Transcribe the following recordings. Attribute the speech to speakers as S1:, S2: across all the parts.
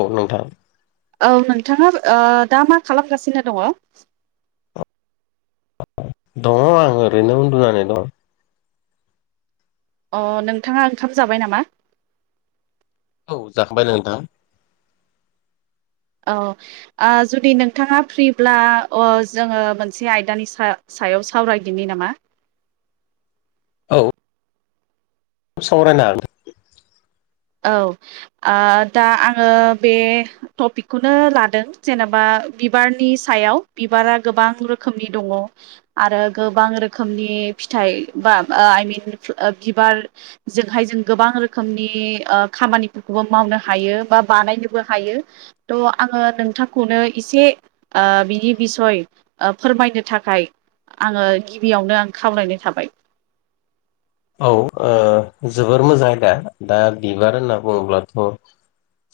S1: औ नोंथां
S2: औ नोंथाङा ओ दा मा खालामगासिनो दङ?
S1: दङ आं ओरैनो उन्दुनानै दं
S2: अ नोंथाङा ओंखाम जाबाय नामा?
S1: औ जाखांबायनो नोंथां
S2: औ ओ जुदि नोंथाङा फ्रिब्ला अ जोङो मोनसे आयदानि सा याव सावरायदिनि नामा
S1: औ सावरायनो हागोन
S2: औ ओ दा आङो बे टपिकखौनो लादों जेनेबा बिबारनि सायाव बिबारा गोबां रोखोमनि दङ आरो गोबां रोखोमनि फिथाइ बा आइमिन बिबारजोंहाय जों गोबां रोखोमनि खामानिफोरखौबो मावनो हायो बा बानायनोबो हायो थ' आङो नोंथांखौनो ससे बिनि बिसय फोरमायनो थाखाय आङो गिबियावनो आं खावलायनाय थाबाय
S1: [inaudible] औ ओ जोबोर मोजां आयदा दा बिबार होनना बुङोब्लाथ'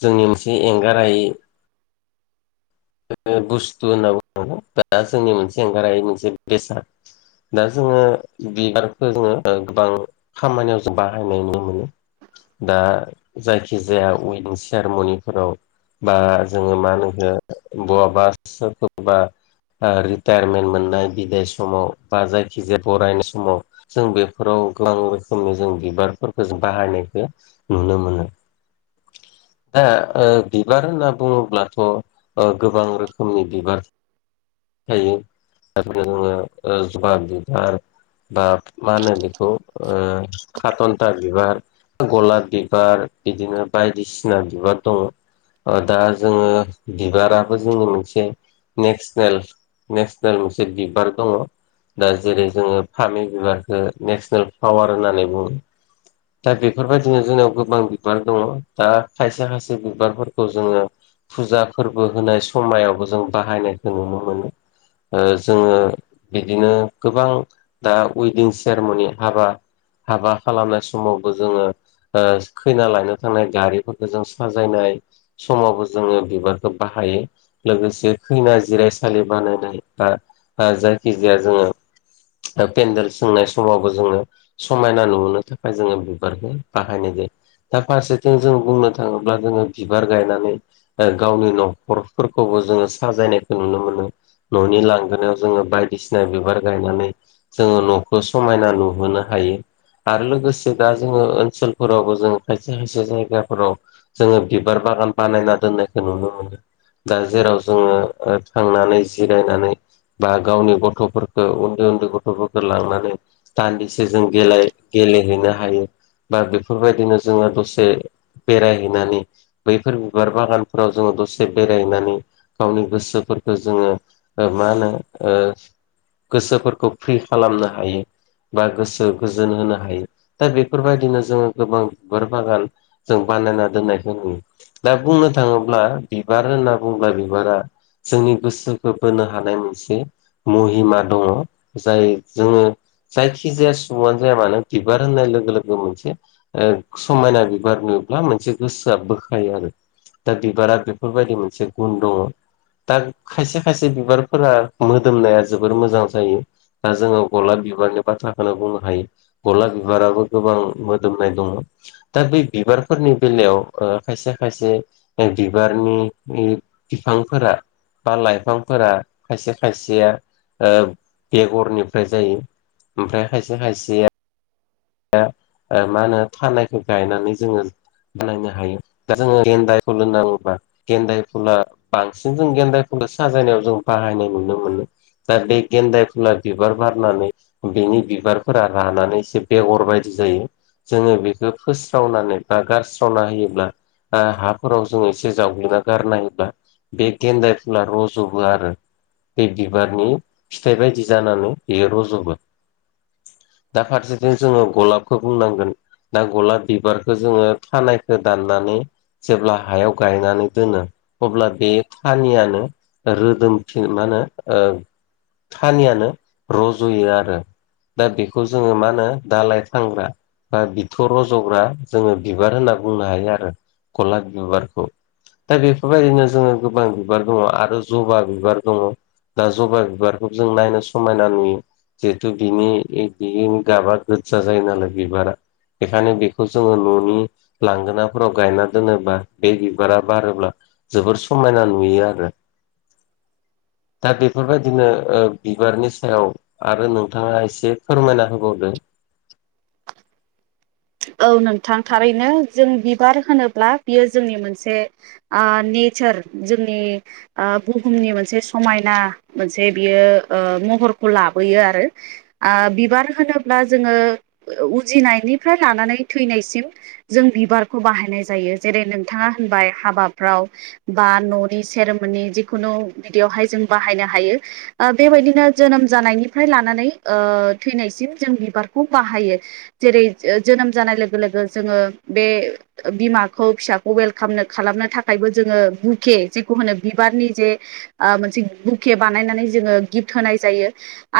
S1: जोंनि मोनसे एंगारहायै बुस्थु होनना बुंनांगौ बा जोंनि मोनसे एंगारहायै मोनसे बेसाद दा जोङो बिबारखौ जोङो गोबां खामानियाव जों बाहायनाय नुनो मोनो। दा जायखि जाया उइदिं चेयारमनिफोराव बा जोङो मा होनो बहाबा सोरखौबा ओ रिटायारमेन्ट मोननाय बिदाइ समाव बा जायखिजाया बरायनाय समाव जों बेफोराव गोबां रोखोमनि जों बिबारफोरखौ जों बाहायनायखौ नुनो मोनो दा ओ बिबार होनना बुङोब्लाथ' ओ गोबां रोखोमनि बिबार थायो दा बिदिनो जोङो ओ जबा बिबार बा मा होनो बेखौ ओ खाथनथा बिबार गलाब बिबार बिदिनो बायदिसिना बिबार दङ दा जोङो बिबाराबो जोंनि मोनसे नेसनेल नेसनेल मोनसे बिबार दङ दा जेरै जोङो फामि बिबारखौ नेसनेल प्लावार होननानै बुङो दा बेफोरबायदिनो जोंनाव गोबां बिबार दङ दा खायसे खायसे बिबारफोरखौ जोङो फुजा फोरबो होनाय समायावबो जों बाहायनायखौ नुनो मोनो ओ जोङो बिदिनो गोबां दा वेदिं सेरेमनि हाबा हाबा खालामनाय समावबो जोङो ओ खैना लायनो थांनाय गारिफोरखौ जों साजायनाय समावबो जोङो बिबार बाहायो लोगोसे खैना जिरायसालि बानायनाय बा ओ जायखिजाया जोङो [unintelligible] पेन्देल सोंनाय समावबो जोङो समायना नुहोनो थाखाय जोङो बिबारखौ बाहायनाय जायो दा फारसेथिं जों बुंनो थाङोब्ला जोङो बिबार गायनानै गावनि न'खरफोरखौबो जोङो साजायनायखौ नुनो मोनो न'नि लांगोनायाव जोङो बायदिसिना बिबार गायनानै जोङो न'खौ समायना नुहोनो हायो हायो आरो लोगोसे दा जोङो ओनसोलफोरावबो जों खायसे खायसे जायगाफोराव जोङो बिबार बा बागान बानायना दोन्नायखौ नुनो मोनो दा जेराव जोङो ओ थांनानै जिरायनानै बा गावनि गथ'फोरखौ उन्दै उन्दै गथ'फोरखौ लांनानै दान्दिसे जों गेलाय गे गेलेहैनो हायो बा बेफोरबायदिनो जोङो दसे बेरायहैनानै बैफोर बिबार बागान फ्राव जोङो दसे बेरायनानै गावनि गोसोफोरखौ जोङो ओ मा होनो ओ गोसोफोरखौ फ्रि खालामनो हायो बा गोसो गोजोन होनो हायो दा बेफोरबादिनो जोङो गोबां बिबार बागान जों बा बानायना दोननायखौ नुयो दा बुंनो थाङोब्ला बिबार होनना बुङोब्ला बिबारा जोंनि गोसोखौ बोनो हानाय मोनसे महिमा दङ जाय जोङो जायखि जाया सुबुङानो जाया मानो बिबार होननाय लोगो लोगो मोनसे ओ समायना बिबार नो ब्ला मोनसे गोसोआ बोखायो आरो दा बिबारा बेफोरबायदि मोनसे गुन दङ दा खायसे खायसे बिबारफोरा मोदोमनाया जोबोर मोजां जायो दा जोङो गलाब बिबारनि बाथ्राखोनो बुंनो हायो गलाब बिबाराबो गोबां मोदोमनाय दङ दा बै बि बिबारफोरनि बेलायाव ओ खायसे खायसे बेल बिबारनि बिफांफोरा बा लाइफांफोरा खायसे खायसेया ओ बेगरनिफ्राय जायो ओमफ्राय खायसे खायसेया ओमा होनो फानायखौ गायनानै जोङो बानायनो हायो दा जोङो गेन्दाय फुल होनना बुङोबा गेन्दाय फुला बांसिन जों गेन्दाय फुल साजायनायाव जों बाहायनाय नुनो मोनो दा बे गेन्दाय फुला बिबार बारनानै बिनि बिबारफोरा रानानैसो बेगर बायदि जायो जोङो बेखौ फोस्रावनानै बा गारस्रावना होयोब्ला ओ हाफोराव जों एसे जावग्लिना गारनायोब्ला बे गेन्दाय फुला रज'बो आरो बे बिबारनि फिथाइ बायदि जानानै बियो रजबो दा फारसेथिं जोङो गलाबखौ बुंनांगोन दा गलाब बिबारखौ जोङो थानायखौ दाननानै जेब्ला हायाव गायनानै दोनो अब्ला बे थानियानो रोदोमफिन माने हो ओं थानियानो रज'यो आरो दा बेखौ जोङो मा होनो दालाइ फानग्रा बा बिथर रज'ग्रा जोङो बिबार होनना बुंनो हायो आरो गलाब बिबारखौ दा बेफोरबायदिनो जोङो गोबां बिबार दङ आरो जबा बिबार दङ दा जबा बिबारखौ जों नायनो समायना नुयो जिहेथु बिनि बि गाबा गोदजा जायो नालाय बिबारा बेखायनो बेखौ जोङो न'नि लांगोनाफोराव गायना दोनोब्ला बे बिबारा बारोब्ला जोबोर समायना नुयो आरो दा बेफोरबायदिनो ओ बिबारनि सायाव आरो नोंथाङा एसे फोरमायना होबावदो
S2: औ नोंथां थारैनो जों बिबार होनोब्ला बियो जोंनि मोनसे आ नेचार जोंनि ओ बुुहुमनि मोनसे समायना मोनसे बियो ओ ने फोरखौ लाबोयो आरो बिबार होनोब्ला जोङो उजिनायनि फ्राय लानानै थैनायसिम जों बिबारखौ बाहायनाय जायो जेरै नोंथाङा होनबाय हाबाफ्राव बा न'नि सेरमोननि जिखुनु बिदियावहाय जों बाहायनो हायो ओ बेबायदिनो जोनोम जानायनिफ्राय लानानै ओ थैनायसिम जों बिबारखौ बाहायो जेरै जोनोम जानाय लोगो लोगो जोङो बे बिमाखौ फिसाखौ वेलकामनो खालामनो थाखाय जोङो बुके जेखौ होनो बिबारनि जे ओ मोनसे बुके बानायनानै गिभ खालामो होनाय जायो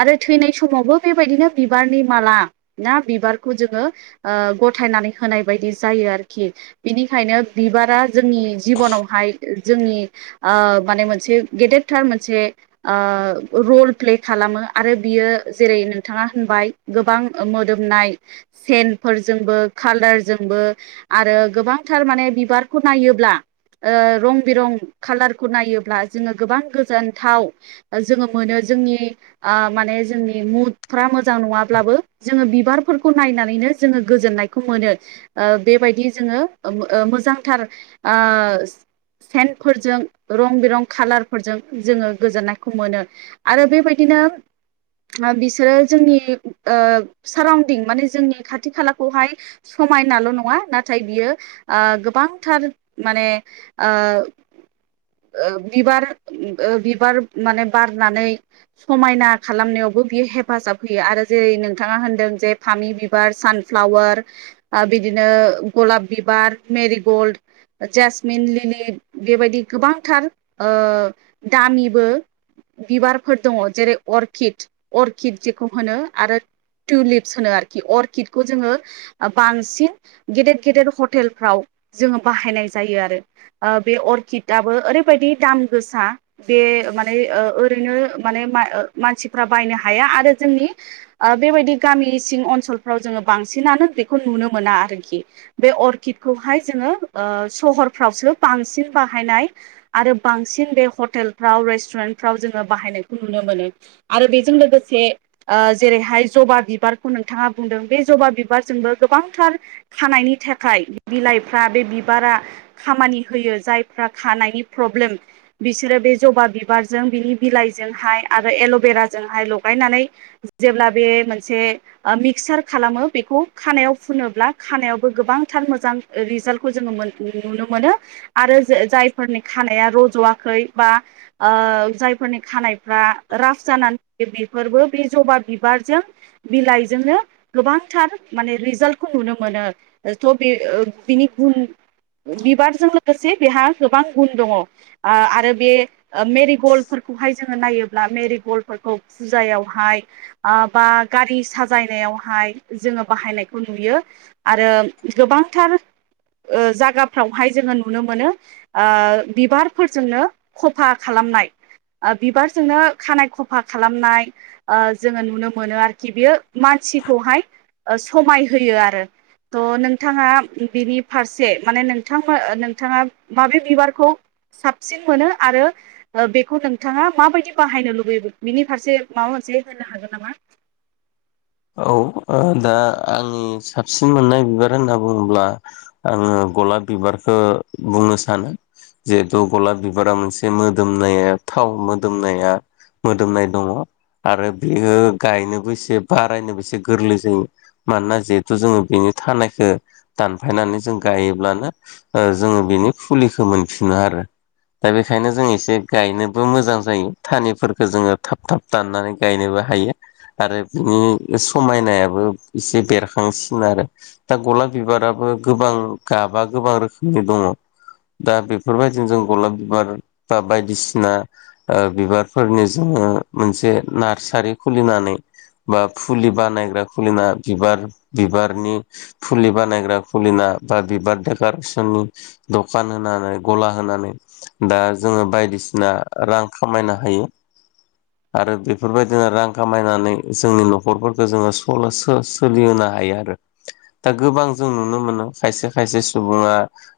S2: आरो थैनाय समावबो बेबायदिनो बिबारनि माला ना बिबारखौ जोङो ओ गथायनानै होनाय बायदि जायो आरोखि बिनिखायनो बिबारा जोंनि जिबनावहाय जोंनि माने मोनसे गेदेरथार मोनसे रल प्ले खालामो आरो बियो जेरै नोंथाङा होनबाय गोबां मोदोमनाय सेनफोरजोंबो कालारजोंबो आरो गोबांथार माने बिबारखौ नायोब्ला ओ रं बिरं खाालारखौ नायोब्ला जोङो गोबां गोजोनथाव जोङो मोनो जोंनि मान जोंनि म मोजां नङाबबो जोङो बिबारफोरखौ नायनानैनो जोङो गोजोननायखौ मोन बेबायदि जोङो मोजांथार आ सेन्टफोरजों रं बिरं खाालारफोरजों जोङो गोजोननायखौ मोनो आरो बेबायदिनो मा बिसोरो जोंनि ओ सारनदिं माने जोंनि खाथि खालाखौहाय समायनाल नङा नाथाय बियो ओ गोबांथार माने आ ओ बिबार ओ बिबार माने बारनानै समायना खालामनायाव बियो हेफाजाब होयो आरो जेरै नोंथाङा होनदों जे फामि बि बिबार सानफ्लावार बिदिनो गलाब बिबार मेरिगल्ड जेसमिन लिलि बेबायदि गोबांथार दामिबो बिबारफोर दङ जेरै अर्किद अर्किद जेखौ होनो आरो टुलिपस होनो आरोखि अर्किदखौ जोङो बांसिन गेदेर गेदेर हटेलफ्राव जोङो बाहायनाय जायो आरो बे अरकिदाबो ओरैबायाददि दाम गोसा बे मान ओनो मने मानसिफोरा बायनो हाया आरो जोंनि बेबायदि गामि सिं बांसिन बेखौ नुनो मोना आरोखि बे अर्किडखौहाय जोङो सहरफ्रावसो बांसिन बाहायनाय आरो बांसिन बे हटेलफ्राव रेस्टुरेन्टफ्राव जोङो बाहनायखौ नुनो मोनो आरो बेजों लोगोसे जेरैहाय जबा बिबारखौ नों बिथाङा बुंदों बे जबा बिबारजोंबो गोबांथार खानायनि थाखाय बिलाइफ्रा बे बिबारा खामानि होयो जायफ्रा खानायनि प्रब्लेम बिसोरो बे जबा बिबारजों बिनि बिलाइजोंहाय आरो एल'बेराजोंहाय लगायनानै जेब्ला बे मोनसे मिक्सार खालामो बेखौ खानायाव फुनोब्ला खानायावबो गोबांथार मोजां रिजाल्टखौ जोङो मोनो नुनो मोनो आरो जायफोरनि खानाया रज'वाखै बा जायफोरनि खानायफ्रा राफ जानानै थायो बेफोरबो बे जबा बिबारजों बिलाइ जोंनो गोबांथार माने रिजाल्टखौ नुनो मोनो थ' बे बिनि गुन बिबारजों लोगोसे बेहा गोबां गुन दङ आरो बे मेरि गल्डफोरखौहाय जोङो नायोब्ला मेरिग्लडफोरखौ फुजायाव हाय बा गारि सा जायनायावहाय जोङो बाहायनायखौ नुयो आरो गोबांथार जागाफ्रावहाय जोङो नुनो मोनो बिबारफोरजोंनो खफा खालाम नाय बिबारजोंनो खानाय खफा खालामनाय जोङो नुनो मोनो आरोखि बेयो मानसिखौहाय समाय होयो आरो थ' नोंथाङा बिनि फारसे माने नोंथां नोंथाङा माबे बिबारखौ साबसिन मोनो आरो बेखौ नोंथाङा माबायदि बाहायनो लुबैयो बिनि फारसे माबा जे होननो हागोन नामा?
S1: [inaudible] औ दा आंनि साबसिन मोननाय बिबार होनना बुङोब्ला आङो गलाब बिबारखौ बुंनो सानो जिहेथु गलाब बिबारा मोनसे मोदोमनाया थाव मोदोमनाया मोदोमनाय दङ आरो बेयो गायनोबो एसे बारायनो एसे गोरलै जायो मानोना जिहेथु जोङो बेनि थानायखौ दानफायनानै जों गायोब्लानो जोङो बेनि फुलिखौ मोनफिनो आरो दा बेखायनो जों एसे गायनोबो मोजां जायो थानिफोरखौ जोङो थाब थाब दाननानै गायनोबो हायो आरो बिनि समायनायाबो एसे बेरखांसिन आरो दा गलाब बिबाराबो गोबां गाबा गोबां रोखोमनि दङ दा बेफोरबायदिनो जों गलाब बिबार बा बायदिसिना ओ बिबारफोरनि जों ओ मोनसे नार्सारि खुलिनानै बा फुलि बानायग्रा खुलिना बिबार बिबारनि फुलि बानायग्रा खुलिना बा बिबार डेकारेसननि दखान होनानै गला होनानै दा जोङो बायदि सिना रां खामायनो हायो। आरो बेफोरबायदिनो रां खामायनानै जोंनि न'खरफोरखौ जोङो सल' सो सोलिहोनो हायो आरो दा गोबां जों नुनो मोनो खायसे खायसे सुबुङा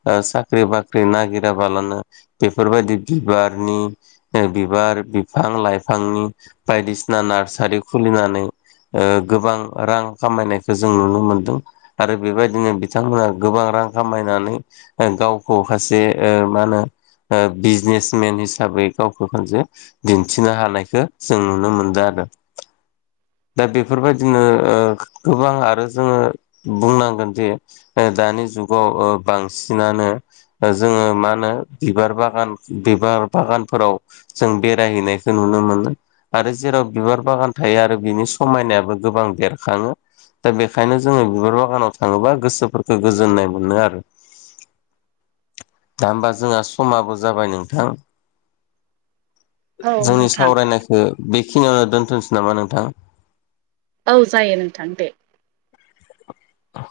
S1: ओ साख्रि बाख्रि नागिराबाला नो बेफोरबायदि बिबारनि बिबार बिफां लाइफांनि बायदिसिना नार्सारि खुलिनानै ओ गोबां रां खामायनायखौ जों नुनो मोनदों। आरो बेबायदिनो बिथांमोना गोबां रां खामायनानै गावखौ हासे ओ मा होनो ओ बिजनेसमेन हिसाबै गावखौ खानसे दिन्थिनो हानायखौ जों नुनो मोनदों आरो [inaudible] दा बेफोरबायदिनो ओ गोबां आरो जोङो बुंनांगोन जे दा नि जुगाव ओ बांसिनानो जोङो मा होनो बिबार बागान बिबार बागानफोराव जों बेरायहैनायखौ नुनो मोनो आरो जेराव बिबार बागान थायो आरो बिनि समायनायाबो गोबां बेरखाङो। दा बेखायनो जोङो बिबार बागानाव थाङोबा गोसोफोरखौ गोजोननाय मोनो आरो दा होमबा जोंहा समाबो जाबाय नोंथां।
S2: औ
S1: जोंनि
S2: नोंथां
S1: सावरायनायखौ बेखिनियावनो दोनथ'सै नामा नोंथां।
S2: औ जायो नोंथां दे।
S1: औ